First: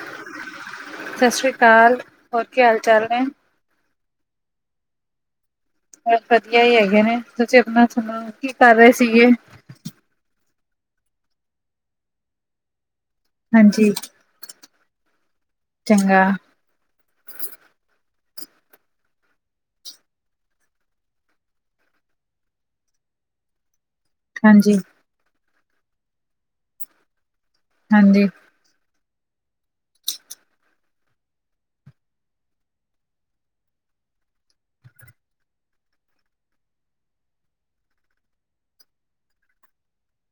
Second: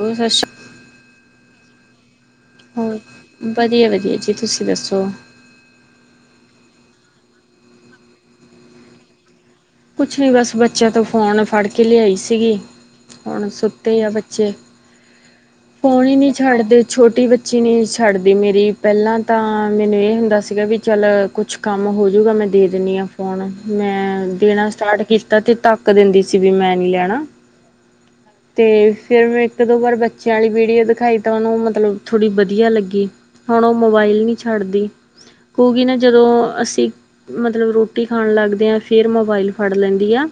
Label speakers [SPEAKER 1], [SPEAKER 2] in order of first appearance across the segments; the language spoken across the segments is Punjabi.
[SPEAKER 1] ਹੋਰ ਸਤਿ ਸ਼੍ਰੀ
[SPEAKER 2] ਸਸਰੀ ਕਾਲ ਹੋਰ ਕੀ ਹਾਲ ਚਾਲ ਨੇ?
[SPEAKER 1] ਵਧੀਆ ਵਧੀਆ ਜੀ ਤੁਸੀਂ ਦੱਸੋ?
[SPEAKER 2] ਬਸ ਵਧੀਆ ਈ ਹੈਗੇ ਨੇ ਤੁਸੀਂ ਆਪਣਾ ਸੁਣਾੋ ਕੀ ਕਰ ਰਏ ਸੀ ਗੇ?
[SPEAKER 1] ਕੁਛ ਨਈ ਬਸ ਬੱਚਿਆਂ ਤੋਂ ਫ਼ੋਨ ਫੜ ਕੇ ਲਿਆਈ ਸੀਗੀ। ਹੁਣ
[SPEAKER 2] ਹਾਂਜੀ
[SPEAKER 1] ਸੁੱਤੇ ਆ ਬੱਚੇ, ਫੋਨ ਹੀ
[SPEAKER 2] ਚੰਗਾ
[SPEAKER 1] ਨਹੀਂ ਛੱਡਦੇ। ਛੋਟੀ ਬੱਚੀ ਨਹੀਂ ਛੱਡਦੀ ਮੇਰੀ, ਪਹਿਲਾਂ ਤਾਂ ਮੈਨੂੰ ਇਹ ਹੁੰਦਾ ਸੀਗਾ ਵੀ ਚੱਲ ਕੁਛ ਕੰਮ ਹੋਜੂਗਾ, ਮੈਂ ਦੇ ਦਿੰਨੀ ਹਾਂ ਫੋਨ, ਮੈਂ ਦੇਣਾ
[SPEAKER 2] ਹਾਂਜੀ
[SPEAKER 1] ਸਟਾਰਟ ਕੀਤਾ ਤੇ ਧੱਕ ਦਿੰਦੀ ਸੀ, ਵੀ ਮੈਂ ਨੀ ਲੈਣਾ।
[SPEAKER 2] ਹਾਂਜੀ।
[SPEAKER 1] ਤੇ ਫਿਰ ''ਮੈਂ ਇੱਕ-ਦੋ ਵਾਰ ਬੱਚਿਆਂ ਵਾਲੀ ਵੀਡੀਓ ਦਿਖਾਈ ਤਾਂ, ਉਹਨੂੰ ਮਤਲਬ ਥੋੜੀ ਵਧੀਆ ਲੱਗੀ। ਹੁਣ, ਉਹ ਮੋਬਾਇਲ ਨਹੀਂ ਛੱਡਦੀ, ਕੁਗੀ ਨਾ ਜਦੋਂ ਅਸੀ ਮਤਲਬ, ਰੋਟੀ ਖਾਣ ਲੱਗਦੇ ਆਂ ਫੇਰ ਮੋਬਾਇਲ ਫੜ ਲੈਂਦੀ ਆ।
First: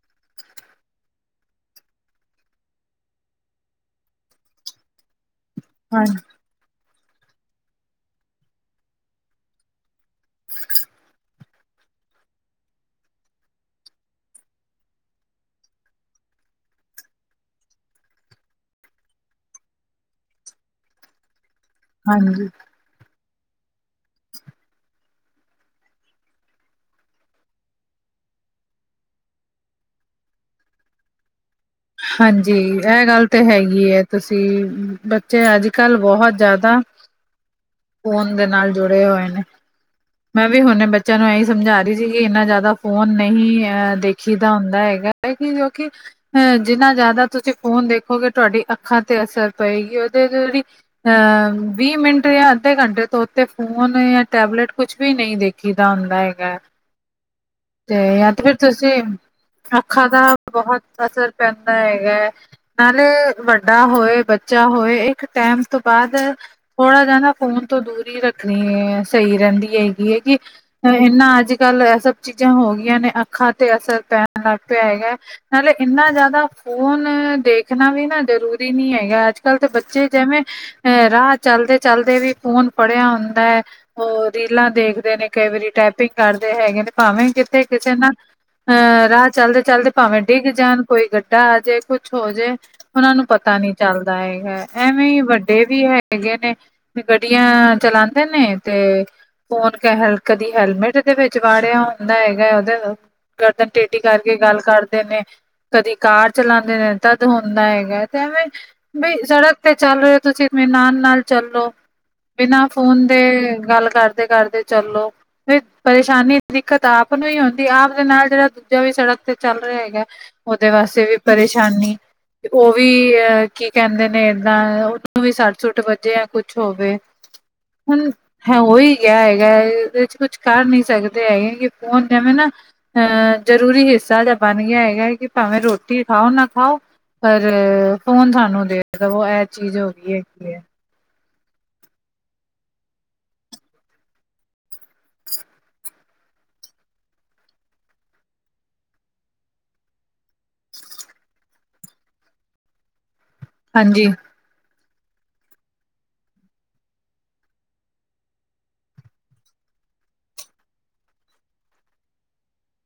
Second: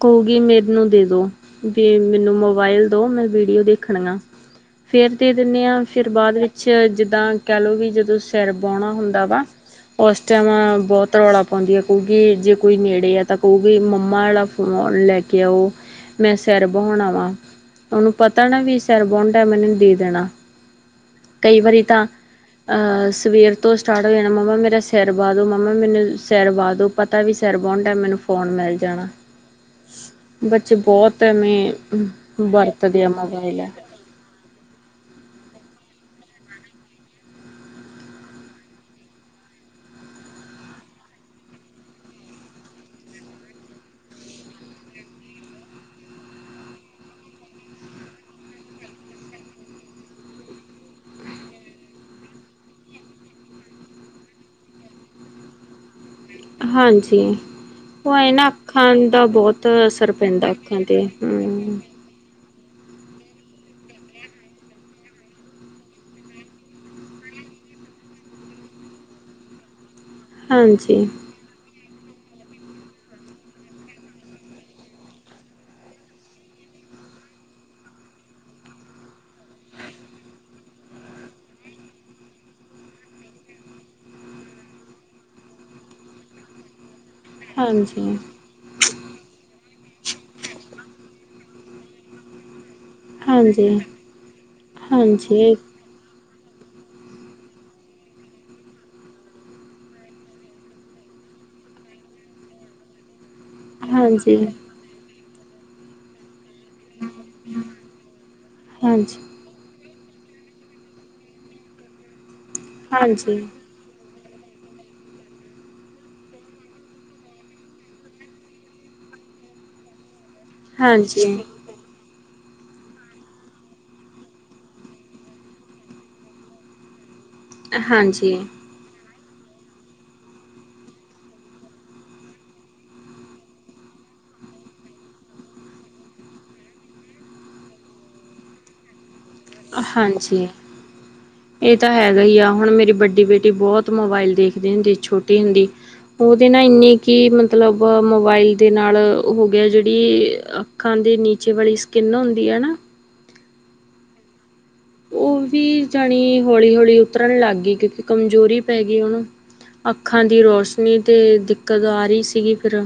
[SPEAKER 1] ਕੋਉਗੀ ਮੇਨੂੰ ਦੇਦੋ। ਵੀ ਮੈਨੂੰ ਮੋਬਾਇਲ ਦੋ ਮੈਂ ਵੀਡੀਓ ਦੇਖਣਗਾਂ, ਫੇਰ ਦੇ ਦਿੰਨੇ ਆਂ,
[SPEAKER 2] ਹਾਂ
[SPEAKER 1] ਫਿਰ ਬਾਅਦ ਵਿੱਚ ਜਿੱਦਾਂ ਕਹਿ ਲਓ, ਵੀ ਜਦੋਂ ਸਿਰ ਬਾਹਣਾ ਹੁੰਦਾ ਵਾ ਉਸ ਟਾਈਮ ਬਹੁਤ ਰੌਲਾ ਪਾਉਂਦੀ ਆ, ਕਉਗੀ, ਕਿ ਜੇ ਕੋਈ ਨੇੜੇ ਆ ਤਾਂ ਕਉਗੀ, ਮੰਮਾ ਵਾਲਾ ਫੋਨ ਲੈਕੇ ਆਓ। ਮੈਂ ਸਿਰ ਬਹੋਣਾ ਵਾ, ਉਹਨੂੰ ਪਤਾ ਨਾ ਵੀ ਸਿਰ ਬੌਣ ਟਾਇਮ‌ ਇਹਨੇ ਦੇ ਦੇਣਾ। ਕਈ ਵਾਰੀ ਤਾਂ,
[SPEAKER 2] ਹਾਂਜੀ
[SPEAKER 1] ਅਹ ਸਵੇਰ ਤੋਂ ਸਟਾਰਟ ਹੋ ਜਾਣਾ ਮੰਮਾ ਮੇਰਾ ਸਿਰ ਵਾ ਦੋ ਮੰਮਾ ਮੈਨੂੰ ਸਿਰ ਵਾਹ ਦੋ, ਪਤਾ ਵੀ ਸਿਰ ਬੌਹਣ ਟਾਇਮ ਮੈਨੂੰ ਫ਼ੋਨ ਮਿਲ ਜਾਣਾ। ਬੱਚੇ ਬਹੁਤ ਐਵੇਂ
[SPEAKER 2] ਹਾਂਜੀ,
[SPEAKER 1] ਵਰਤਦੇ
[SPEAKER 2] ਐ
[SPEAKER 1] ਆ
[SPEAKER 2] ਗੱਲ ਤਾਂ
[SPEAKER 1] ਮੋਬਾਇਲ
[SPEAKER 2] ਹੈਗੀ ਹੈ, ਤੁਸੀ ਬੱਚੇ ਅੱਜ-ਕੱਲ ਬਹੁਤ ਜ਼ਿਆਦਾ ਫ਼ੋਨ ਦੇ ਨਾਲ ਜੁੜੇ ਹੋਏ ਨੇ। ਮੈਂ' ਵੀ ਹੁਣੇੇ ਬੱਚਿਆਂ ਨੂੰ ਇਹੀ ਸਮਝਾ ਰਹੀ ਸੀਗੀ, ਇੰਨਾ ਜ਼ਿਆਦਾ ਫੋਨ ਨਹੀਂ, ਅ ਦੇਖੀ ਦਾ ਹੁੰਦਾ ਹੈਗਾ। ਏਹੀ, ਜੋਕਿ ਜਿੰਨਾ ਜ਼ਿਆਦਾ ਤੁਸੀਂ ਫ਼ੋਨ ਦੇਖੋਗੇ ਤੁਹਾਡੀ ਅੱਖਾਂ ਤੇ ਅਸਰ ਪਏਗੀ, ਉਹਦੇ ਜਿਹੜੀ ਅਂ ਵੀਹ ਮਿੰਟ ਜਾਂ ਅੱਧੇ ਘੰਟੇ ਤੋਂ ਉੱਤੇ ਫੋਨ ਯਾ, ਟੈਬਲੇਟ ਕੁਛ ਵੀ ਨਹੀਂ ਦੇਖ ਕੀਦਾ ਹੁੰਦਾ ਹੈਗਾ।
[SPEAKER 1] ਹਾਂਜੀ।
[SPEAKER 2] ਤੇ
[SPEAKER 1] ਉਹ
[SPEAKER 2] ਯਾ
[SPEAKER 1] ਇਹ
[SPEAKER 2] ਤੇ
[SPEAKER 1] ਨਾ
[SPEAKER 2] ਫਿਰ ਤੁਸੀ,
[SPEAKER 1] ਅੱਖਾਂ ਦਾ ਬਹੁਤ
[SPEAKER 2] ਅੱਖਾਂ
[SPEAKER 1] ਅਸਰ
[SPEAKER 2] ਦਾ
[SPEAKER 1] ਪੈਂਦਾ ਅੱਖਾਂ
[SPEAKER 2] ਬਹੁਤ
[SPEAKER 1] ਤੇ
[SPEAKER 2] ਅਸਰ ਪੈਂਦਾ
[SPEAKER 1] ਹਮ
[SPEAKER 2] ਹੈਗਾ ਏ। ਨਾਲੇ ਵੱਡਾ ਹੋਏ, ਬੱਚਾ ਹੋਏ, ਇੱਕ ਟਾਈਮ ਤੋਂ ਬਾਅਦ ਥੋੜ੍ਹਾ ਜਾ ਨਾ ਫੋਨ ਤੋਂ ਦੂਰ ਹੀ ਰੱਖਣੀ, ਸਹੀ ਰਹਿੰਦੀ ਹੈਗੀ ਏ, ਕਿ
[SPEAKER 1] ਹਾਂਜੀ
[SPEAKER 2] ਇਹਨਾ ਅੱਜ ਕੱਲ ਇਹ ਸਭ ਚੀਜ਼ਾਂ ਹੋ ਗਈਆਂ ਨੇ, ਅੱਖਾਂ ਤੇ ਅਸਰ ਪੈਣ ਲੱਗ ਪਿਆ ਹੈਗਾ, ਨਾਲੇ ਇੰਨਾ ਜ਼ਿਆਦਾ ਫੋਨ ਦੇਖਣਾ ਵੀ ਨਾ ਜ਼ਰੂਰੀ ਨੀ ਹੈਗਾ, ਅੱਜ-ਕੱਲ ਤਾ ਬੱਚੇ ਜੇਂਵੇਂ ਅ ਰਾਹ ਚਲਦੇ-ਚਲਦੇ ਵੀ ਫ਼ੋਨ ਪੜਿਆ ਹੁੰਦਾ ਹੈ। ਉਹ ਰੀਲਾਂ ਦੇਖਦੇ ਨੇ ਕਈ ਵਾਰੀ, ਟੈਪਿੰਗ ਕਰਦੇ ਹੈਗੇ ਨੇ, ਭਾਵੇਂ ਕਿਥੇ, ਕਿਸੇ ਨਾ,
[SPEAKER 1] ਹਾਂਜੀ
[SPEAKER 2] ਅਹ ਰਾਹ ਚੱਲਦੇ-ਚੱਲਦੇ ਭਾਵੇਂ ਡਿੱਗ ਜਾਣ ਕੋਈ ਗੱਡੀ ਵੱਡਾ ਆ ਜੇ ਕੁਛ ਹੋਜੇ ਉਹਨਾਂ ਨੂੰ ਪਤਾ
[SPEAKER 1] ਹਾਂਜੀ
[SPEAKER 2] ਨੀ ਚੱਲਦਾ ਹੈਗਾ। ਐਵੇਂ ਹੀ,
[SPEAKER 1] ਹਾਂਜੀ
[SPEAKER 2] ਵੱਡੇ ਵੀ ਹੈ ਹੈਗੇ ਨੇ, ਗੱਡੀਆਂ ਚਲਾਂਦੇ ਨੇ, ਤੇ ਫੋਨ ਕ ਕਦੀ ਹੈਲਮੇਟ ਦੇ ਵਿੱਚ ਵਾੜਿਆ ਹੁੰਦਾ ਹੈਗਾ, ਉਹਦੇ ਗਰਦਨ ਟੇਢੀ ਕਰਕੇ
[SPEAKER 1] ਹਾਂਜੀ
[SPEAKER 2] ਗੱਲ ਕਰਦੇ ਨੇ, ਕਦੀ ਕਾਰ ਚਲਾਂਦੇ ਨੇ, ਤਦ ਹੁੰਦਾ ਹੈਗਾ ਤੇ ਐਵੇਂ, ਬ
[SPEAKER 1] ਹਾਂਜੀ
[SPEAKER 2] ਸੜਕ ਤੇ ਚੱਲ ਰਹੇ ਹੋ, ਤੁਸੀਂ ਬੀ ਨਾਨ-ਨਾਲ ਚੱਲੋ, ਬਿਨਾਂ ਫੋਨ ਦੇ
[SPEAKER 1] ਹਾਂਜੀ
[SPEAKER 2] ਗੱਲ ਕਰ ਕਰਦੇ-ਕਰਦੇ ਚੱਲੋ। ਫਿਰ ਪਰੇਸ਼ਾਨੀ, ਦਿੱਕਤ ਆਪ ਨੂੰ ਹੀ ਹੁੰਦੀ। ਆਪ ਦੇ ਨਾਲ ਜਿਹੜਾ ਦੂਜਾ ਵੀ ਸੜਕ ਤੇ ਚੱਲ ਰਿਹਾ ਹੈਗਾ ਦੁਜਿਆਂ ਵਾਸਤੇ ਵੀ
[SPEAKER 1] ਹਾਂਜੀ
[SPEAKER 2] ਪਰੇਸ਼ਾਨੀ। ਉਹ ਵੀ ਅਹ ਕੀ ਕਹਿੰਦੇ ਨੇ ਇਦਾਂ, ਉਹਨੂੰ ਵੀ ਸੱਟ-ਸੁੱਟ ਵੱਜੇ ਯਾ ਕੁਛ ਹੋਵੇ। ਹੁਨ,
[SPEAKER 1] ਹਾਂਜੀ
[SPEAKER 2] ਹੈ ਓਹੀ ਹੈਗਾ ਏ, ਇਹ'ਚ ਕੁਛ ਕਰ ਨੀ ਸਕਦੇ ਹੈਗੇ, ਫੋਨ ਜੈਂਵੇਂ ਨਾ ਅਹ, ਜ਼ਰੂਰੀ ਹਿੱਸਾ ਜਾ ਬਣਗਿਆ ਹੈਗਾ ਹੈ, ਕਿ ਭਾਂਵੇਂ ਰ੍ਹੋਟੀ ਖਾਓ ਨਾ ਖਾਓ, ਪਰ ਫੋਨ ਤੁਹਾਨੂੰ ਦੇ ਦਵੋ ਐ
[SPEAKER 1] ਹਾਂਜੀ। ਇਹ ਤਾਂ ਹੈਗਾ ਹੀ ਆ, ਹੁਣ ਮੇਰੀ ਵੱਡੀ ਬੇਟੀ ਬਹੁਤ ਮੋਬਾਇਲ ਦੇਖਦੇ ਹੁੰਦੀ ਛੋਟੀ ਹੁੰਦੀ। ਉਹਦੇ ਨਾ ਇੰਨੇ ਕਿ, ਮਤਲਬ ਮੋਬਾਇਲ ਦੇ ਨਾਲ ਹੋਗਿਆ ਜਿਹੜੀ ਅੱਖਾਂ ਦੀ ਨੀਚੇ ਵਾਲੀ ਸਕਿੰਨ ਹੁੰਦੀ ਹੈ ਨਾ
[SPEAKER 2] ਹਾਂਜੀ
[SPEAKER 1] ਉਹ ਵੀ ਜਾਣੀ ਹੌਲੀ ਹੌਲੀ ਉਤਰਨ ਲੱਗ ਗਈ ਕਿਉਂਕਿ ਕਮਜ਼ੋਰੀ ਪੈ ਗਈ ਉਨੂੰ ਅੱਖਾਂ ਦੀ ਰੋਸ਼ਨੀ ਤੇ ਦਿੱਕਤ ਆ ਰਹੀ ਸੀਗੀ ਫਿਰ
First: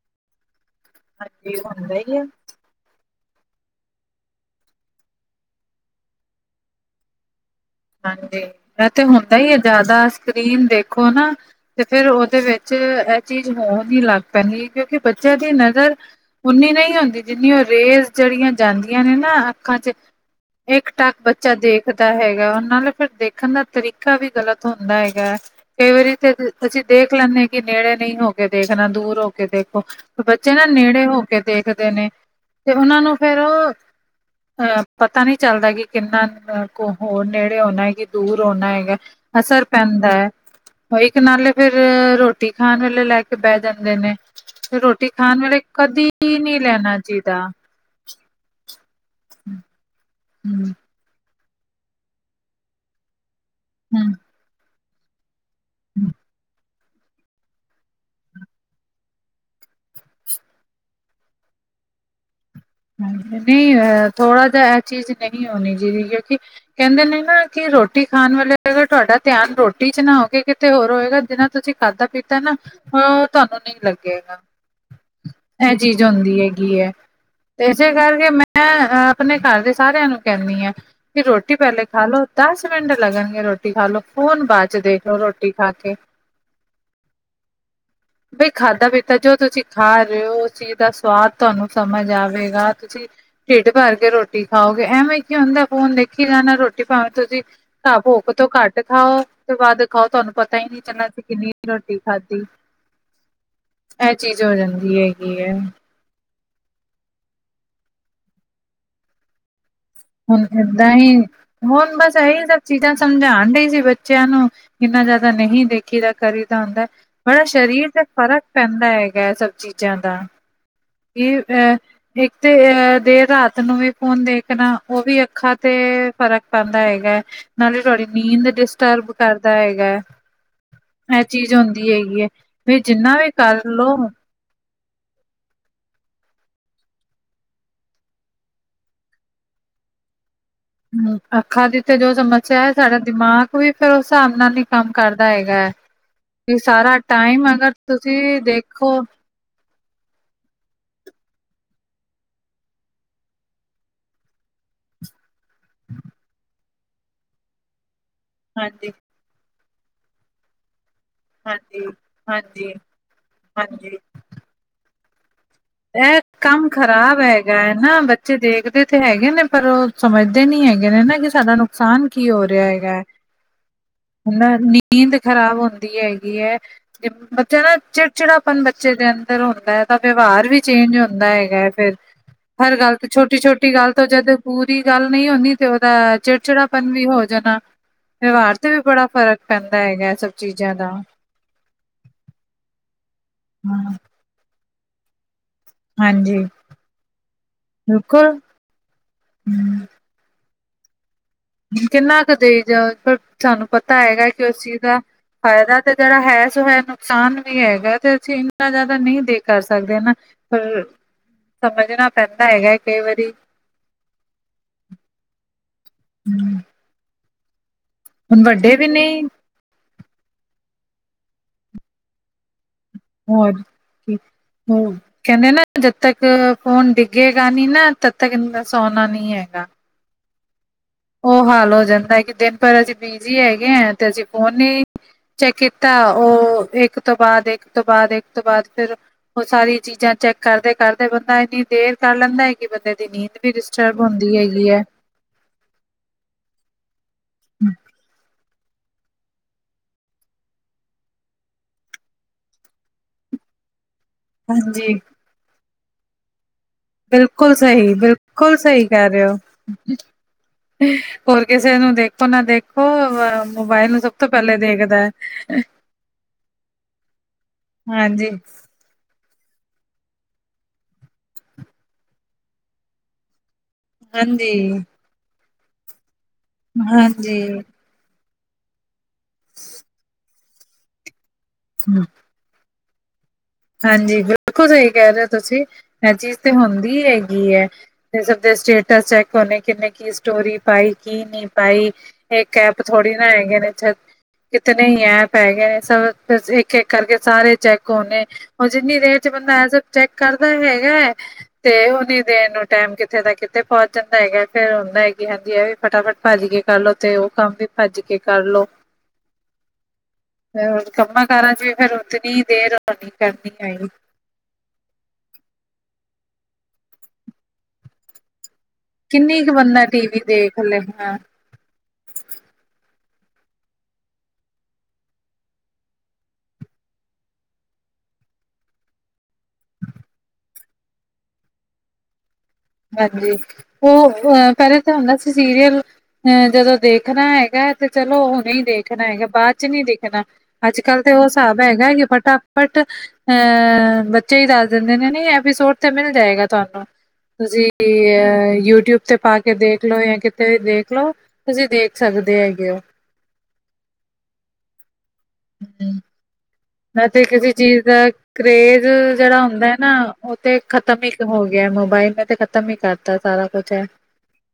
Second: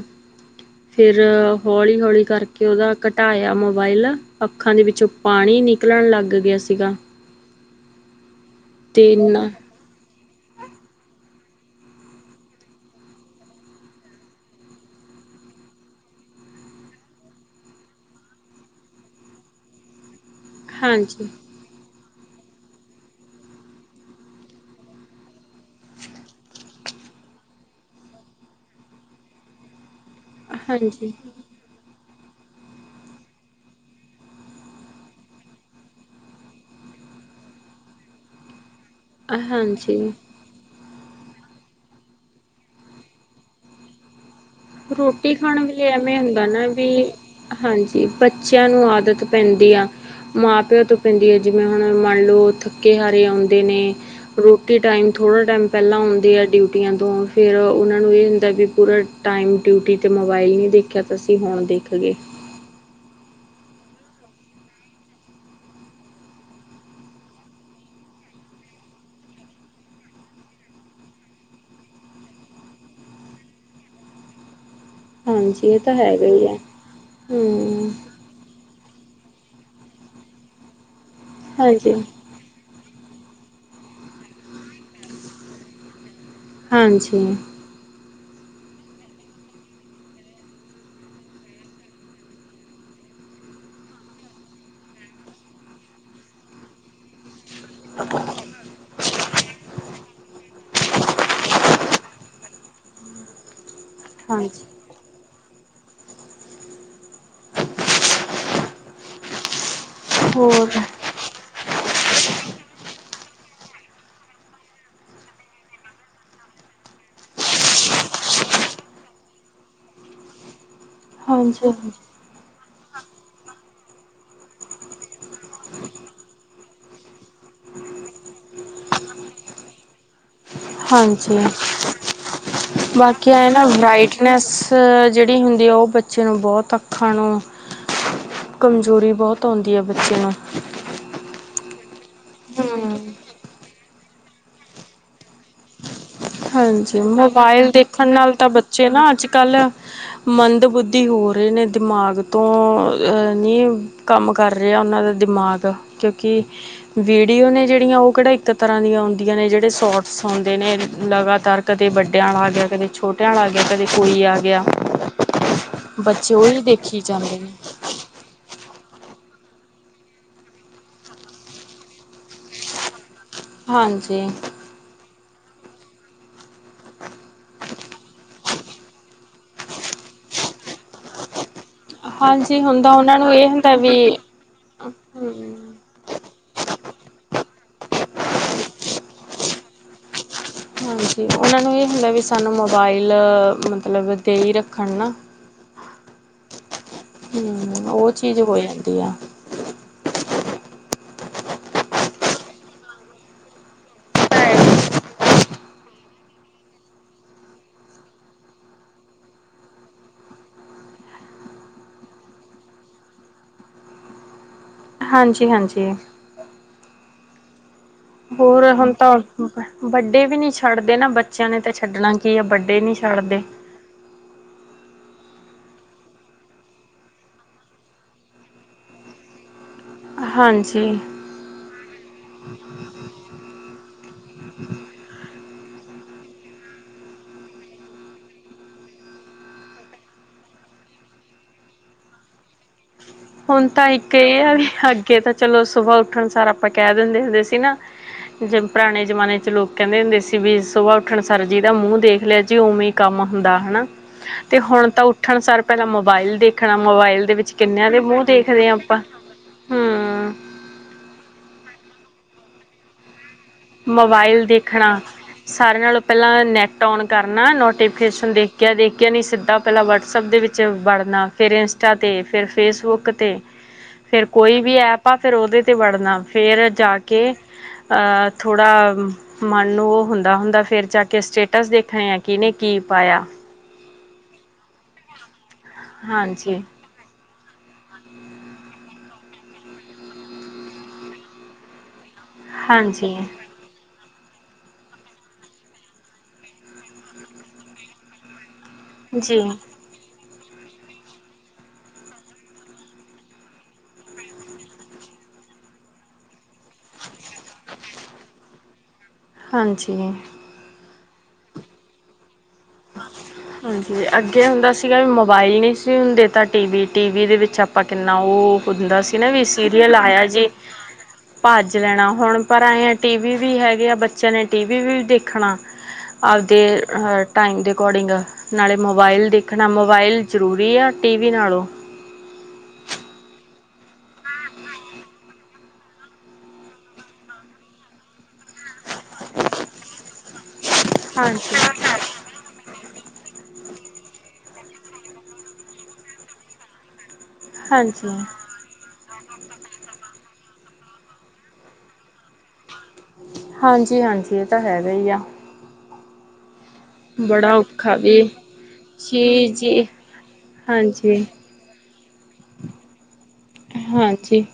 [SPEAKER 1] ਫਿਰ
[SPEAKER 2] ਹਾਂਜੀ ਹੁੰਦਾ
[SPEAKER 1] ਹੌਲੀ
[SPEAKER 2] ਹੀ
[SPEAKER 1] ਹੌਲੀ
[SPEAKER 2] ਆ
[SPEAKER 1] ਕਰਕੇ ਕੇ ਉਹਦਾ ਘਟਾਇਆ ਮੋਬਾਇਲ ਅੱਖਾਂ ਦੇ ਵਿੱਚੋਂ ਪਾਣੀ ਨਿਕਲਣ ਲੱਗ ਗਿਆ ਸੀ। ਸੀਗਾ
[SPEAKER 2] ਹਾਂਜੀ ਇਹ ਤੇ ਹੁੰਦਾ ਹੀ ਆ ਜ਼ਿਆਦਾ ਸਕਰੀਨ ਦੇਖੋ ਨਾ ਤੇ ਫਿਰ ਉਹਦੇ ਵਿੱਚ ਇਹ ਚੀਜ਼ ਹੋ ਨਹੀਂ ਲੱਗ ਪੈਂਣੀ ਹੈ ਕਿਉਂਕਿ ਬੱਚਿਆਂ ਦੀ ਨਜ਼ਰ ਉਨੀ ਨਹੀਂ ਹੁੰਦੀ ਜਿੰਨੀ ਉਹ ਰੇਸ ਜਿਹੜੀਆਂ ਜਾਂਦੀਆਂ ਨੇ ਨਾ ਅੱਖਾਂ ਚ ਇੱਕ ਟੱਕ
[SPEAKER 1] ਹਾਂਜੀ
[SPEAKER 2] ਬੱਚਾ ਦੇਖਦਾ ਹੈਗਾ ਉਹ ਨਾਲੇ ਫਿਰ ਦੇਖਣ ਦਾ ਤਰੀਕਾ ਵੀ ਗ਼ਲਤ ਹੁੰਦਾ ਹੈਗਾ। ਕਈ ਵਾਰੀ ਤੇ ਅਸੀਂ ਦੇਖ ਲੈਂਦੇ ਹਾਂ ਕਿ ਨੇੜੇ ਨਹੀਂ ਹੋ ਕੇ ਦੇਖਣਾ ਦੂਰ ਹੋ ਕੇ ਦੇਖੋ। ਬੱਚੇ ਨਾ ਨੇੜੇ
[SPEAKER 1] ਹਾਂਜੀ
[SPEAKER 2] ਹੋ ਕੇ ਦੇਖਦੇ ਨੇ ਤੇ ਉਨਾਂ ਨੂੰ ਫੇਰ ਉਹ ਅਹ ਪਤਾ ਨਹੀਂ ਚੱਲਦਾ ਕਿ ਕਿੰਨਾ ਹੋਰ ਨੇੜੇ ਹੋਣਾ ਹੈ ਦੂਰ ਹੋਣਾ ਹੈਗਾ ਅਸਰ
[SPEAKER 1] ਹਾਂਜੀ
[SPEAKER 2] ਪੈਂਦਾ ਹੈ। ਉਹਹੀ ਇੱਕ ਨਾਲੇ ਫੇਰ ਰੋਟੀ ਖਾਣ ਵੇਲੇ ਲੈ ਕੇ ਬਹਿ ਜਾਂਦੇ ਨੇ ਫ ਰੋਟੀ ਖਾਣ ਵੇਲੇ ਕਦੀ
[SPEAKER 1] ਐਵੇਂ ਹੁੰਦਾ
[SPEAKER 2] ਨਹੀਂ
[SPEAKER 1] ਨਾ
[SPEAKER 2] ਲੈਣਾ
[SPEAKER 1] ਵੀ
[SPEAKER 2] ਚਾਹੀਦਾ।
[SPEAKER 1] ਹਾਂਜੀ ਬੱਚਿਆਂ ਨੂੰ ਆਦਤ ਪੈਂਦੀ ਆ ਮਾਂ
[SPEAKER 2] ਹਮ
[SPEAKER 1] ਪਿਓ ਤੋਂ ਪੈਂਦੀ ਹੈ। ਜਿਵੇਂ ਹੁਣ ਮੰਨ ਲਓ ਥੱਕੇ ਹਾਰੇ ਆਂਦੇ ਨੇ
[SPEAKER 2] ਹਮ
[SPEAKER 1] ਰੋਟੀ ਟਾਈਮ ਥੋੜ੍ਹਾ ਟਾਈਮ ਪੈਂਲਾਂ ਆਂਦੇ ਆ ਡਿਊਟੀਆਂ ਤੋਂ ਫੇਿਰ ਉਨਾ ਨੂੰ ਇਹ ਹੁੰਦਾ ਵੀ ਪੂਰਾ ਟਾਈਮ ਡਿਊਟੀ 'ਤੇ ਮੋਬਾਇਲ ਨਹੀਂ ਦੇਖਿਆ ਤਾਂ ਅਸੀਂ ਹੁਣ ਦੇਖ ਗਏ।
[SPEAKER 2] ਹ ਨਹੀਂ ਥੋੜ੍ਹਾ ਜਿਹਾ ਇਹ ਚੀਜ਼ ਨਹੀਂ ਹੋਣੀ ਚਾਹੀਦੀ ਕਿਉਂਕਿ ਕਹਿੰਦੇ ਨੇ ਨਾ ਕਿ ਰੋਟੀ ਖਾਣ ਵਾਲੇ ਅਗਰ ਤੁਹਾਡਾ ਧਿਆਨ ਰੋਟੀ ਚ ਨਾ ਹੋਵੇ ਕਿ ਤੇ ਹੋਰ ਹੋਏਗਾ ਜਿਨਾ ਤੁਸੀਂ ਖਾਧਾ ਪੀਤਾ ਨਾ ਉਹ ਤੁਹਾਨੂੰ ਨਹੀਂ ਲੱਗੇਗਾ।
[SPEAKER 1] ਹਾਂਜੀ
[SPEAKER 2] ਇਹ
[SPEAKER 1] ਤਾਂ
[SPEAKER 2] ਚੀਜ਼
[SPEAKER 1] ਹੈਗਾ
[SPEAKER 2] ਹੋਂਦੀ
[SPEAKER 1] ਹੀ
[SPEAKER 2] ਹੈਗੀ ਹੈ। ਇਸੇ
[SPEAKER 1] ਹਮ
[SPEAKER 2] ਕਰਕੇ ਮੈਂ ਆਪਣੇ ਘਰ ਦੇ ਸਾਰਿਆਂ ਨੂੰ ਕੈੱਂਦੀ ਹਾਂ ਕਿ ਰੋਟੀ ਪਹਿਲੇ
[SPEAKER 1] ਹਾਂਜੀ
[SPEAKER 2] ਖਾਾਲੋ ਦਸ ਮਿੰਟ ਲੱਗਣਗੇ ਰੋਟੀ ਖਾ ਲ ਲੋ ਫੋਨ ਬਾਅਦ ਚ ਦੇਖ ਲੋ ਰੋਟੀ ਖਾ ਕੇ
[SPEAKER 1] ਹਾਂਜੀ
[SPEAKER 2] ਬਈ ਖਾਧਾ ਪੀਤਾ ਜੋ ਤੁਸੀਂ ਖਾ ਰਹੇ ਹੋ ਉਸ ਚੀਜ਼ ਦਾ ਸਵਾਦ ਤਾਨੂੰ ਸਮਝ ਆਵੇ। ਰਾ ਤੁਸੀਂ ਢਿਡ ਭਰ ਕੇ ਰੋਟੀ ਖਾਓਗੇ ਐਵੇਂ ਕੀ ਹੁੰਦਾ ਫੋਣ ਦੇਖੀ ਜਾਣਾ ਰੋਟੀ ਪਾਵੇ ਤੁਸੀਂ ਘ ਭੁੱਖ ਤੋਂ ਘੱਟ ਖਾਓ ਤੋਂ ਬਦ ਖਾਓ ਤੁਹਾਨੂੰ ਪਤਾ ਹੀ ਨਹੀਂ। ਕਹਨਾ ਅਸੀਂ ਕਿੰਨੀ ਰੋਟੀ ਖਾਧੀ ਇਹ ਚੀਜ਼ ਹੋ
[SPEAKER 1] ਹਾਂਜੀ
[SPEAKER 2] ਜਾਂਦੀ ਹੈਗੀ ਹੈ। ਹੁਣ
[SPEAKER 1] ਹੋਰ
[SPEAKER 2] ਏਦਾਂ ਹੀ ਹੁਣ ਬਸ ਇਹੀ ਸਭ ਚੀਜ਼ਾਂ ਸਮਝਾਣ ਡਹੀ ਸੀ ਬੱਚਿਆਂ ਨੂੰ ਇੰਨਾ ਜ਼ਿਆਦਾ ਨਹੀਂ ਦੇਖੀ ਦਾ ਕਰੀਦਾ ਹੁੰਦਾ। ਬੜਾ ਸਰੀਰ ਤੇ ਫ਼ਰਕ ਪੈਂਦਾ ਹੈਗਾ ਇਹ ਸਭ ਚੀਜ਼ਾਂ ਦਾ ਇਹ
[SPEAKER 1] ਹਾਂਜੀ
[SPEAKER 2] ਅ ਇੱਕ ਤੇ ਅਹ ਦੇਰ ਰਾਤ ਨੂੰ ਵੀ ਫੋਨ ਦੇਖਣਾ ਉਹ ਵੀ ਅੱਖਾਂ ਤੇ ਫ਼ਰਕ ਪੈਂਦਾ ਹੈਗਾ ਹੈ। ਨਾਲੇ ਤੁਹਾਡੀ ਨੀਂਦ ਡਿਸਟਰਬ ਕਰਦਾ ਹੈਗਾ ਹੈ। ਇਹ
[SPEAKER 1] ਹਾਂਜੀ ਹਾਂਜੀ।
[SPEAKER 2] ਚੀਜ਼ ਹੁੰਦੀ ਹੈਗੀ ਹੈ ਫ ਜਿੰਨਾ ਵੀ ਕਰ ਲਓ।
[SPEAKER 1] ਫਿਟਨੈਸ ਜਿਹੜੀ ਹੁੰਦੀ ਆ ਉਹ ਬੱਚੇ ਨੂੰ ਬਹੁਤ ਅੱਖਾਂ ਨੂੰ ਕਮਜ਼ੋਰੀ ਬਹੁਤ ਆਂਦੀ ਹੈ ਬੱਚੇ ਨੂੰ
[SPEAKER 2] ਹਮ ਅੱਖਾਂ ਦੇ ਉਤੇ ਜੋ ਸਮੱਸਿਆ ਹੈ ਸਾਡਾ ਦਿਮਾਗ ਵੀ ਫੇਰ ਉਸ ਹਿਸਾਬ ਨਾਲ ਹੀ ਕੰਮ ਕਰਦਾ ਹੈਗਾ ਹੈ। ਕਿ ਸਾਰਾ
[SPEAKER 1] ਹਾਂਜੀ
[SPEAKER 2] ਟਾਈਮ
[SPEAKER 1] ਮੋਬਾਇਲ
[SPEAKER 2] ਅਗਰ
[SPEAKER 1] ਦੇਖਣ ਨਾਲ
[SPEAKER 2] ਤੁਸੀਂ
[SPEAKER 1] ਤਾਂ ਬੱਚੇ
[SPEAKER 2] ਦੇਖੋ
[SPEAKER 1] ਨਾ ਅੱਜ ਕੱਲ ਮੰਦ ਬੁੱਧੀ ਹੋ ਰਹੇ ਨੇ ਦਿਮਾਗ ਤੋਂ ਅਹ ਨੀ ਕੰਮ ਕਰ ਰਿਹਾ ਉਨਾਂ ਦਾ ਦਿਮਾਗ ਕਿਉਂਕਿ ਵੀਡੀਓ ਨੇ ਜਿਹੜੀਆਂ ਉਹ ਕਢਾਈ ਇੱਕ ਤਰ੍ਹਾਂ
[SPEAKER 2] ਹਾਂਜੀ,
[SPEAKER 1] ਦੀਆਂ ਹੁੰਦੀਆਂ ਨੇ ਜਿਹੜੇ ਸੋਟਸ ਔਦੇ ਨੇ ਲਗਾਤਾਰ
[SPEAKER 2] ਹਾਂਜੀ,
[SPEAKER 1] ਕਦੇ ਵੱਡਿਆਂ ਵਾਲ ਆ ਗਿਆ,
[SPEAKER 2] ਹਾਂਜੀ,
[SPEAKER 1] ਕਦੇ ਛੋਟਿਆਂ ਵਾਲ ਆ ਗਿਆ, ਕਦੇ
[SPEAKER 2] ਹਾਂਜੀ।
[SPEAKER 1] ਕੋਈ ਆ ਗਿਆ।
[SPEAKER 2] ਇਹ
[SPEAKER 1] ਬੱਚੇ ਉਹੀ
[SPEAKER 2] ਕੰਮ
[SPEAKER 1] ਦੇਖੀ
[SPEAKER 2] ਖ਼ਰਾਬ
[SPEAKER 1] ਜਾਂਦੇ ਨੇ
[SPEAKER 2] ਹੈਗਾ। ਨਾ ਬੱਚੇ ਦੇਖਦੇ ਤੇ ਹੈਗੇ ਨੇ। ਪਰ ਉਹ ਸਮਝਦੇ ਨੀ ਹੈਗੇ। ਨੇ ਨਾ ਕਿ ਸਾਡਾ ਨੁਕਸਾਨ ਕੀ ਹੋ ਰਿਹਾ ਹੈਗਾ।
[SPEAKER 1] ਹਾਂਜੀ
[SPEAKER 2] ਹਨਾ ਨੀਂਦ ਖ਼ਰਾਬ ਹੁੰਦੀ ਹੈਗੀ ਹੈ। ਜ ਬੱਚਾ ਨਾ ਚਿੜਚਿੜਾਪਨ ਬੱਚੇ ਦੇ ਅੰਦਰ ਹੁੰਦਾ। ਹੈ ਤਾਂ ਵਿਵਹਾਰ ਵੀ ਚੇਂਜ ਹੁੰਦਾ ਹੈਗਾ। ਫੇਰ
[SPEAKER 1] ਹਾਂਜੀ
[SPEAKER 2] ਹਰ
[SPEAKER 1] ਹੁੰਦਾ
[SPEAKER 2] ਗੱਲ ਤੇ
[SPEAKER 1] ਉਹਨਾਂ ਨੂੰ
[SPEAKER 2] ਛੋਟੀ-
[SPEAKER 1] ਇਹ
[SPEAKER 2] ਛੋਟੀ
[SPEAKER 1] ਹੁੰਦਾ ਵੀ
[SPEAKER 2] ਗੱਲ ਤੋਂ ਜਦ ਪੂਰੀ ਗੱਲ ਨਹੀਂ
[SPEAKER 1] ਹਮ
[SPEAKER 2] ਹੁੰਦੀ ਤੇ। ਚਿੜਚਿੜਾ ਪਨ ਵੀ ਹੋ ਜਾਣਾ। ਵਿਵਹਾਰ ਤੇ ਵੀ ਬੜਾ ਫ਼ਰਕ ਪੈਂਦਾ ਹੈਗਾ। ਸ- ਚੀਜ਼ਾਂ ਦਾ।
[SPEAKER 1] ਤੇ ਉਹਨਾਂ ਨੂੰ ਇਹ ਹੁੰਦਾ ਵੀ ਸਾਨੂੰ, ਮੋਬਾਈਲ
[SPEAKER 2] ਹਾਂ,
[SPEAKER 1] ਮਤਲਬ ਦੇ ਹੀ ਰੱਖਣ ਨਾ।
[SPEAKER 2] ਹਾਂਜੀ।
[SPEAKER 1] ਹੂੰ, ਉਹ
[SPEAKER 2] ਬਿਲਕੁਲ।
[SPEAKER 1] ਚੀਜ਼ ਹੋ ਜਾਂਦੀ ਆ।
[SPEAKER 2] [inaudible] ਕਿੰਨਾ ਕੁ ਦੇਈ ਜਾਓ, ਪਰ ਸਾਨੂੰ ਪਤਾ ਹੈਗਾ ਕਿ ਉਸ ਚੀਜ਼ ਦਾ। ਫ਼ਾਇਦਾ ਤੇ ਜਿਹੜਾ ਹੈ ਸੋ ਹੈ, ਨੁਕਸਾਨ ਵੀ ਹੈਗਾ। ਤੇ ਅਸੀਂ ਇੰਨਾ ਜ਼ਿਆਦਾ ਨਹੀਂ ਦੇ ਕਰ ਸਕਦੇ ਹਨ ਨਾ। ਪਰ ਸਮਝਣਾ ਪੈਂਦਾ ਹੈਗਾ, ਕਈ ਵਾਰੀ।
[SPEAKER 1] ਹਾਂਜੀ- ਹਾਂਜੀ।
[SPEAKER 2] [inaudible]
[SPEAKER 1] ਹੋਰ
[SPEAKER 2] ਵੱਡੇ ਵੀ
[SPEAKER 1] ਹੁਣ ਤਾਂ,
[SPEAKER 2] ਨਹੀਂ
[SPEAKER 1] ਵੱਡੇ ਵੀ ਨਹੀਂ ਛੱਡਦੇ ਨਾ ਬੱਚਿਆਂ ਨੇ ਤਾਂ ਛੱਡਣਾ ਕੀ ਆ, ਵੱਡੇ ਨੀ।
[SPEAKER 2] ਹੋਰ ਜੀ ਹੋਰ? ਕਹਿੰਦੇ ਨਾ ਜਦ ਤੱਕ ਫੋਨ ਡਿੱਗੇਗਾ ਨੀ ਨਾ, ਤਦ ਤੱਕ ਸੋਣਾ ਨੀ ਹੈਗਾ।
[SPEAKER 1] ਹਾਂਜੀ।
[SPEAKER 2] ਉਹ ਹਾਲ ਹੋ ਜਾਂਦਾ। ਕਿ ਦਿਨ ਭਰ ਅਸੀਂ ਬਿਜੀ ਹੈਗੇ ਆ, ਤੇ ਅਸੀਂ ਫੋਨ ਨਹੀਂ- ਚੈੱਕ ਕੀਤਾ। ਉਹ ਇੱਕ ਤੋਂ ਬਾਅਦ- ਇੱਕ ਤੋਂ ਬਾਅਦ, ਇੱਕ ਤੋਂ ਬਾਅਦ ਫੇਰ। ਉਹ ਸਾਰੀ ਚੀਜ਼ਾਂ ਚੈੱਕ ਕਰਦੇ- ਕਰਦੇ ਬੰਦਾ ਇੰਨੀ ਦੇਰ ਕਰ ਲੈਂਦਾ, ਕਿ ਬੰਦੇ ਦੀ ਨੀਂਦ ਵੀ ਡਿਸਟਰਬ ਹੁੰਦੀ ਹੈਗੀ ਹੈ।
[SPEAKER 1] ਕਿ ਤਾਂ ਚਲੋ ਸੁਬਾਹ ਉੱਠਣ ਸਾਰ, ਆਪਾਂ ਕਹਿ ਦਿੰਦੇ ਹੁੰਦੇ ਸੀ ਨਾ। ਜ ਪੁਰਾਣੇ ਜਮਾਨੇ ਚ ਲੋਕ ਕਹਿੰਦੇ ਹੁੰਦੇ ਸੀ ਵੀ। ਸੁਬਾਹ ਉੱਠਣ, ਸਰ ਜੀ ਦਾ ਮੂੰਹ ਦੇਖ ਲਿਆ ਜੀ ਉਵੇਂ ਕੰਮ ਹੁੰਦਾ ਹਨਾ। ਤੇ ਹੁਣ
[SPEAKER 2] ਹਾਂਜੀ
[SPEAKER 1] ਤਾਂ ਉੱਠਣ ਸਾਰ ਪਹਿਲਾਂ ਮੋਬਾਇਲ ਦੇਖ- ਣਾ ਮੋਬਾਇਲ ਦੇ ਵਿੱਚ ਕਿੰਨਿਆਂ ਦੇ- ਮੂੰਹ
[SPEAKER 2] ਬਿਲਕੁੱਲ
[SPEAKER 1] ਦੇਖਦੇ ਹਾਂ
[SPEAKER 2] ਸਹੀ
[SPEAKER 1] ਆਪਾਂ
[SPEAKER 2] ਕਰਹਿ ਰਹੇ।
[SPEAKER 1] ਹੂੰ
[SPEAKER 2] ਹੋ, ਹੋਰ ਕਿਸੇ ਨੂੰ ਦੇਖੋ ਨਾ ਦੇਖੋ। ਮੋਬਾਇਲ ਨੂੰ ਸਭ ਤੋਂ
[SPEAKER 1] ਮੋਬਾਈਲ
[SPEAKER 2] ਪਹਿਲੇ
[SPEAKER 1] ਦੇਖਣਾ,
[SPEAKER 2] ਦੇਖਦਾ ਹੈ।
[SPEAKER 1] ਸਾਰਿਆਂ ਨਾਲੋਂ ਪਹਿਲਾਂ ਨੈਟ ਓਨ ਕਰਨਾ,
[SPEAKER 2] ਹਾਂਜੀ
[SPEAKER 1] ਨੋਟੀਫਿਕੇਸ਼ਨ ਦੇ- ਖਿਆ- ਦੇਖਿਆ ਨਹੀਂ ਸਿੱਧਾ, ਪਹਿਲਾਂ ਵਟਸਐਪ ਦੇ ਵਿੱਚ ਵੜਨਾ, ਫੇਰ ਇੰਸਟਾ ਤੇ, ਫਿਰ ਫੇਸਬੁੱਕ ਤੇ,
[SPEAKER 2] [inaudible]
[SPEAKER 1] ਫੇਰ ਕੋਈ ਵੀ ਐਪ ਆ ਫੇਰ ਉਹਦੇ ਤੇ ਵੜਨਾ, ਫੇਰ ਜਾ ਕੇ
[SPEAKER 2] ਹਾਂਜੀ
[SPEAKER 1] ਅਹ। ਥੋੜਾ ਮਨ ਨੂੰ ਉਹ ਹੁੰਦਾ। ਹੁੰਦਾ ਫੇਰ ਜਾ ਕੇ ਸਟੇਟਸ ਦੇਖਣੇ ਆ। ਕਿੰਨੇ ਕੀ ਪਾਇਆ।
[SPEAKER 2] ਹਾਂਜੀ, ਬਿਲਕੁਲ ਸਹੀ ਕਹਿ ਰਹੇ ਹੋ ਤੁਸੀਂ, ਏਹ ਚੀਜ਼ ਤੇ
[SPEAKER 1] ਹਾਂਜੀ
[SPEAKER 2] ਹੁੰਦੀ ਹੈ। ਕੀ ਹੈ। ਫੇਰ ਸਭ ਦੇ ਸਟੇਟਸ ਚੈੱਕੇ ਕਰਨੇ ਕਿਨੇ ਕੀ ਸਟੋਰੀ ਪਾਈ, ਕੀ ਨਹੀਂ ਪਾਈ। ਇਹ ਕੈਪ ਥੋੜੀ
[SPEAKER 1] ਹਾਂਜੀ
[SPEAKER 2] ਨਾ ਹੈਗੇ ਨੇ। ਇੱਥੇ- ਕਿਤੇਨ ਹੀ ਐਪ ਹੈਗੇ ਨੇ। ਸ ਇੱਕ- ਇੱਕ ਕਰਕੇ ਸਾਰੇ ਚੈੱਕ ਹੋਣੇ। ਉਹ ਜਿੰਨੀ ਦੇਟ ਚ
[SPEAKER 1] ਜੀ
[SPEAKER 2] ਬੰਦਾ ਐ ਸਬ ਚੈੱਕ ਕਰਦਾ ਹੈਗਾ ਹੈ। ਤੇ ਉਹਨੀ ਦੇਣ ਨੂੰ ਟੈਮ ਕਿਤੇ ਨਾ ਕਿਤੇ ਪਹੁੰਚ ਜਾਂਦਾ ਹੈਗਾ। ਫੇਰ ਹੁਂਦਾ ਹੈ ਜੀ, ਹਾਂਜੀ। ਫਟਾਫਟ ਭੱਜ ਕੇ ਕਰ ਲੋ, ਤੇ ਉਹ ਕੰਮ ਵੀ ਭੱਜ ਕੇ ਕਰਲੋ।
[SPEAKER 1] ਹਾਂਜੀ।
[SPEAKER 2] ਫੇਰ ਕੰਮਾਂ- ਕਾਰਾਂ ਚ ਵੀ ਫੇਰ ਉਤਨੀ ਦੇਰ ਹੋਣੀ। ਕਰਨੀ ਹੈਗੀ।
[SPEAKER 1] ਹਾਂਜੀ। ਅੱਗੇ ਹੁੰਦਾ ਸੀਗਾ, ਵੀ ਮੋਬਾਇਲ ਨਹੀਂ ਸੀ ਹੁੰਦੇ, ਤਾਂ ਟੀ ਵੀ। ਟੀ ਵੀ ਦੇ ਵਿੱਚ ਆਪਾਂ ਕਿੰਨਾ ਉਹ। ਹੁੰਦਾ ਸੀ ਨਾ,
[SPEAKER 2] ਕਿੰਨੀ
[SPEAKER 1] ਵੀ
[SPEAKER 2] ਕੁ ਬੰਦਾ
[SPEAKER 1] ਸੀਰੀਅਲ
[SPEAKER 2] ਟੀਵੀ
[SPEAKER 1] ਆਇਆ ਜੇ-
[SPEAKER 2] ਦੇਖ ਲੇ ਹਾਂ
[SPEAKER 1] ਭੱਜ ਲੈਣਾ। ਹੁਣ ਪਰ ਆ ਟੀਵੀ ਵੀ ਹੈਗੇ ਆ। ਬੱਚਿਆਂ ਨੇ ਟੀਵੀ ਵੀ ਦੇਖਣਾ। ਆਪਦੇ ਅਹ ਟਾਈਮ ਦੇ ਅਕੋਡਿੰਗ, ਨਾਲੇ ਮੋਬਾਇਲ ਦੇਖਣਾ ਮੋਬਾਇਲ ਜ਼ਰੂਰੀ ਆ ਟੀ ਵੀ ਨਾਲੋਂ।
[SPEAKER 2] ਹਾਂਜੀ ਉਹ ਅਹ ਪਹਿਲੇ ਤਾਂ ਹੁੰਦਾ ਸੀ ਸੀਰੀਅਲ ਅ ਜਦੋਂ ਦੇਖਣਾ ਹੈਗਾ ਤੇ ਚਲੋ ਨਹੀਂ ਦੇਖਣਾ ਹੈਗਾ ਬਾਅਦ ਚ ਨਹੀ ਦੇਖਣਾ ਅੱਜ -ਕੱਲ੍ਹ ਤੇ ਉਹ ਹਿਸਾਬ
[SPEAKER 1] ਹਾਂਜੀ
[SPEAKER 2] ਹੈਗਾ ਕਿ ਫਟਾ ਬਟ ਅਹ ਬੱਚੇ ਹੀ ਦੱਸ ਦਿੰਦੇ ਨੇ ਨਹੀਂ ਐਪੀਸੋਡ ਤੇ ਮਿਲ ਜਾਏਗਾ ਤੁਹਾਨੂੰ ਜ਼ੀ
[SPEAKER 1] ਹਾਂਜੀ
[SPEAKER 2] ਏ, ਯੂਟਿਊਬ ਉਤੇ ਪਾ ਕੇ ਦੇਖ ਲੋ ਜਾਂ ਕਿਤੇ ਵੀ ਦੇਖ ਲਓ। ਤੁਸੀਂ ਦੇਖ ਸਕਦੇ ਹੈਗੇ ਹੋ।
[SPEAKER 1] ਹਾਂਜੀ -ਹਾਂਜੀ, ਇਹ ਤਾਂ ਹੈਗਾ ਹੀ ਆ।
[SPEAKER 2] ਹਮ ਨਾ ਤੇ ਕਿਸੇ
[SPEAKER 1] ਬੜਾ
[SPEAKER 2] ਚੀਜ਼ ਦਾ
[SPEAKER 1] ਔਖਾ ਵੀ
[SPEAKER 2] ਕਰੇਜ ਜਿਹੜਾ
[SPEAKER 1] ਜੀ
[SPEAKER 2] ਹੁੰਦਾ ਹੈ
[SPEAKER 1] ਜੀ
[SPEAKER 2] ਨਾ, ਉਹ ਤੇ ਖਤਮ ਹੀ
[SPEAKER 1] ਹਾਂਜੀ
[SPEAKER 2] ਹੋ ਗਿਆ। ਮੋਬਾਇਲ ਨੇ ਤੇ ਖਤਮ ਹੀ ਕਰਤਾ ਸਾਰਾ ਕੁੱਛ।
[SPEAKER 1] ਹਾਂਜੀ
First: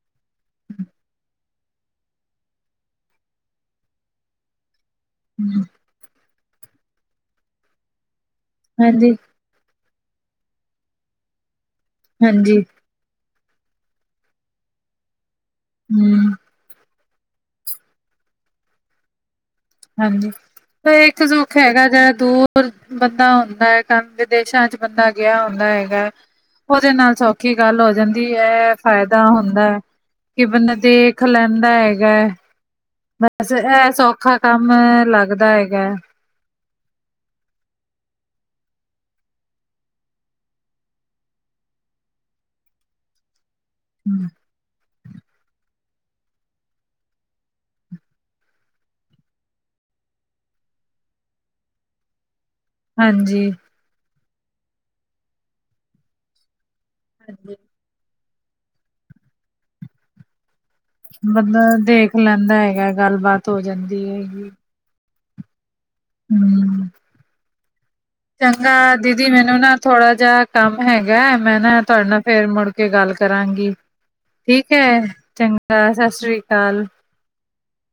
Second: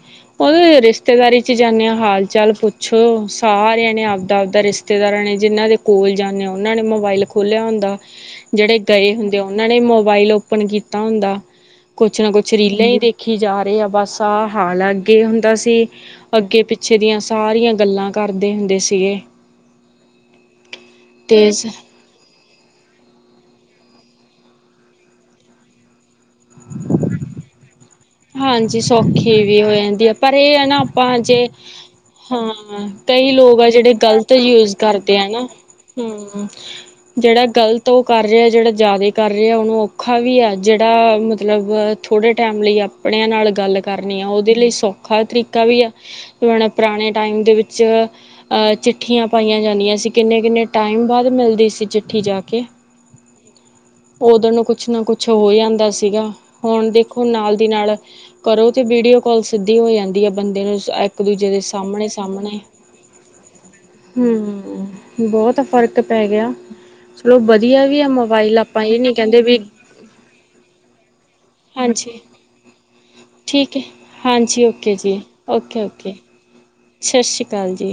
[SPEAKER 1] ਉਹਦੇ ਰਿਸ਼ਤੇਦਾਰੀ ਚ ਜਾਂਦੇ ਹਾਂ ਹਾਲ -ਚਾਲ ਪੁੱਛੋ, ਸਾਰਿਆਂ ਨੇ ਆਪਦਾ- ਆਪਦਾ ਰਿਸ਼ਤੇ ਰਿਸ਼ਤੇਦਾਰਾਂ ਨੇ
[SPEAKER 2] ਹੂੰ,
[SPEAKER 1] ਜਿਹਨਾਂ ਦੇ ਕੋਲ ਜਾਂਦੇ ਆ ਉਹਨਾਂ ਨੇ ਮੋਬਾਇਲ ਖੋਲਿਆ ਹੁੰਦਾ। ਜਿਹੜੇ
[SPEAKER 2] ਹਾਂਜੀ,
[SPEAKER 1] ਗਏ ਹੁੰਦੇ -ਉਹਨਾਂ ਨੇ ਮੋਬਾਇਲ ਓਪਨ ਕੀਤਾ ਹੁੰਦਾ। ਕੁਛ ਨਾ ਕੁਛ
[SPEAKER 2] ਹਾਂਜੀ,
[SPEAKER 1] ਰੀਲਾਂ ਹੀ ਦੇਖੀ ਜਾ ਰਹੀ ਆ ਬਸ ਸਾਲ ਅੱਗੇ ਹੁੰਦਾ ਸੀ
[SPEAKER 2] ਹੂੰ,
[SPEAKER 1] ਅੱਗੇ- ਪਿੱਛੇ ਇਥੇ ਦੀਆਂ ਸਾਰੀਆਂ ਗੱਲਾਂ ਕਰਦੇ ਹੁੰਦੇ ਸੀਗੇ।
[SPEAKER 2] ਹਾਂਜੀ, ਤੇ ਇੱਕ
[SPEAKER 1] ਤੇ
[SPEAKER 2] ਦੁੱਖ ਹੈਗਾ ਜਿਹੜਾ ਦੂਰ ਬੰਦਾ ਹੁੰਦਾ ਹੈ ਕ ਵਿਦੇਸ਼ਾਂ 'ਚ ਬੰਦਾ ਗਿਆ ਹੁੰਦਾ ਹੈਗਾ। ਉਹਦੇ ਨਾਲ ਸੌਖੀ ਗੱਲ ਹੋ ਜਾਂਦੀ ਹੈ।
[SPEAKER 1] ਹਾਂਜੀ,
[SPEAKER 2] ਫਾਇਦਾ
[SPEAKER 1] ਸੌਖੀ ਵੀ ਹੋ
[SPEAKER 2] ਹੁੰਦਾ
[SPEAKER 1] ਜਾਂਦੀ ਹੈ ਪਰ
[SPEAKER 2] ਕਿ
[SPEAKER 1] ਇਹ ਹੈ
[SPEAKER 2] ਬੰਦਾ
[SPEAKER 1] ਨਾ ਆਪਾਂ
[SPEAKER 2] ਦੇਖ
[SPEAKER 1] ਜੇ,
[SPEAKER 2] ਲੈਂਦਾ ਹੈਗਾ ਹੈ।
[SPEAKER 1] ਹਾਂ। ਕਈ
[SPEAKER 2] ਬਸ
[SPEAKER 1] ਲੋਕ ਆ
[SPEAKER 2] ਇਹ
[SPEAKER 1] ਜਿਹੜੇ ਗ਼ਲਤ
[SPEAKER 2] ਸੌਖਾ ਕੰਮ
[SPEAKER 1] ਯੂਜ ਕਰਦੇ ਆ ਨਾ।
[SPEAKER 2] ਲੱਗਦਾ ਹੈਗਾ ਹੈ।
[SPEAKER 1] ਹਮ ਜਿਹੜਾ ਗ਼ਲਤ ਉਹ ਕਰ ਰਿਹਾ ਜਿਹੜਾ ਜ਼ਿਆਦਾ ਕਰ ਰਿਹਾ ਉਹਨੂੰ ਔਖਾ ਵੀ ਆ ਜਿਹੜਾ ਮਤਲਬ ਥੋੜ੍ਹੇ ਟਾਈਮ ਲਈ ਆਪਣਿਆਂ ਨਾਲ ਗੱਲ ਕਰਨੀ ਆ ਉਹਦੇ ਲਈ ਸੌਖਾ ਤਰੀਕਾ ਵੀ ਆ। ਹੁਣ ਪੁਰਾਣੇ ਟਾਈਮ ਦੇ ਵਿੱਚ ਅ ਚਿੱਠੀਆਂ ਪਾਈਆਂ ਜਾਂਦੀਆਂ ਸੀ। ਕਿੰਨੇ- ਕਿੰਨੇ ਟਾਈਮ ਬਾਅਦ ਮਿਲਦੀ ਸੀ ਚਿੱਠੀ ਜਾ ਕੇ।
[SPEAKER 2] ਹਾਂਜੀ
[SPEAKER 1] ਉਦ ਨੂੰ ਕੁਛ ਨਾ ਕੁਛ ਹੋ ਜਾਂਦਾ ਸੀਗਾ। ਹੁਣ ਦੇਖੋ ਨਾਲ ਦੀ ਨਾਲ ਕਰੋ ਤੇ ਵੀਡੀਓ ਕਾਲ ਸਿੱਧੀ ਹੋ ਜਾਂਦੀ ਹੈ ਬੰਦੇ ਨੂੰ ਇੱਕ ਦੂਜੇ
[SPEAKER 2] ਬੰਦਾ
[SPEAKER 1] ਦੇ ਸਾਹਮਣੇ
[SPEAKER 2] ਦੇਖ ਲੈਂਦਾ
[SPEAKER 1] -ਸਾਹਮਣੇ,
[SPEAKER 2] ਹੈਗਾ ਗੱਲਬਾਤ ਹੋ ਜਾਂਦੀ ਹੈਗੀ
[SPEAKER 1] ਹਮ। ਬਹੁਤ ਫ਼ਰਕ ਪੈ ਗਿਆ।
[SPEAKER 2] ਹੂੰ।
[SPEAKER 1] ਚਲੋ ਵਧੀਆ ਵੀ ਆ ਮੋਬਾਇਲ
[SPEAKER 2] ਚੰਗਾ
[SPEAKER 1] ਆਪਾਂ ਇਹ ਨੀ
[SPEAKER 2] ਦੀਦੀ
[SPEAKER 1] ਕਹਿੰਦੇ
[SPEAKER 2] ਮੈਨੂੰ
[SPEAKER 1] ਵੀ
[SPEAKER 2] ਨਾ ਥੋੜਾ ਜਿਹਾ ਕੰਮ ਹੈਗਾ, ਮੈਂ ਨਾ ਤੁਹਾਡੇ
[SPEAKER 1] ਹਾਂਜੀ
[SPEAKER 2] ਨਾਲ ਫੇਰ ਮੁੜ ਕੇ ਗੱਲ ਕਰਾਂਗੀ।
[SPEAKER 1] ਠੀਕ ਹੈ ਹਾਂਜੀ
[SPEAKER 2] ਠੀਕ
[SPEAKER 1] ਓਕੇ
[SPEAKER 2] ਹੈ,
[SPEAKER 1] ਜੀ ਓਕੇ
[SPEAKER 2] ਚੰਗਾ ਸਤਿ
[SPEAKER 1] ਓਕੇ
[SPEAKER 2] ਸ੍ਰੀ ਅਕਾਲ।
[SPEAKER 1] ਸਤਿ ਸ਼੍ਰੀ ਅਕਾਲ ਜੀ।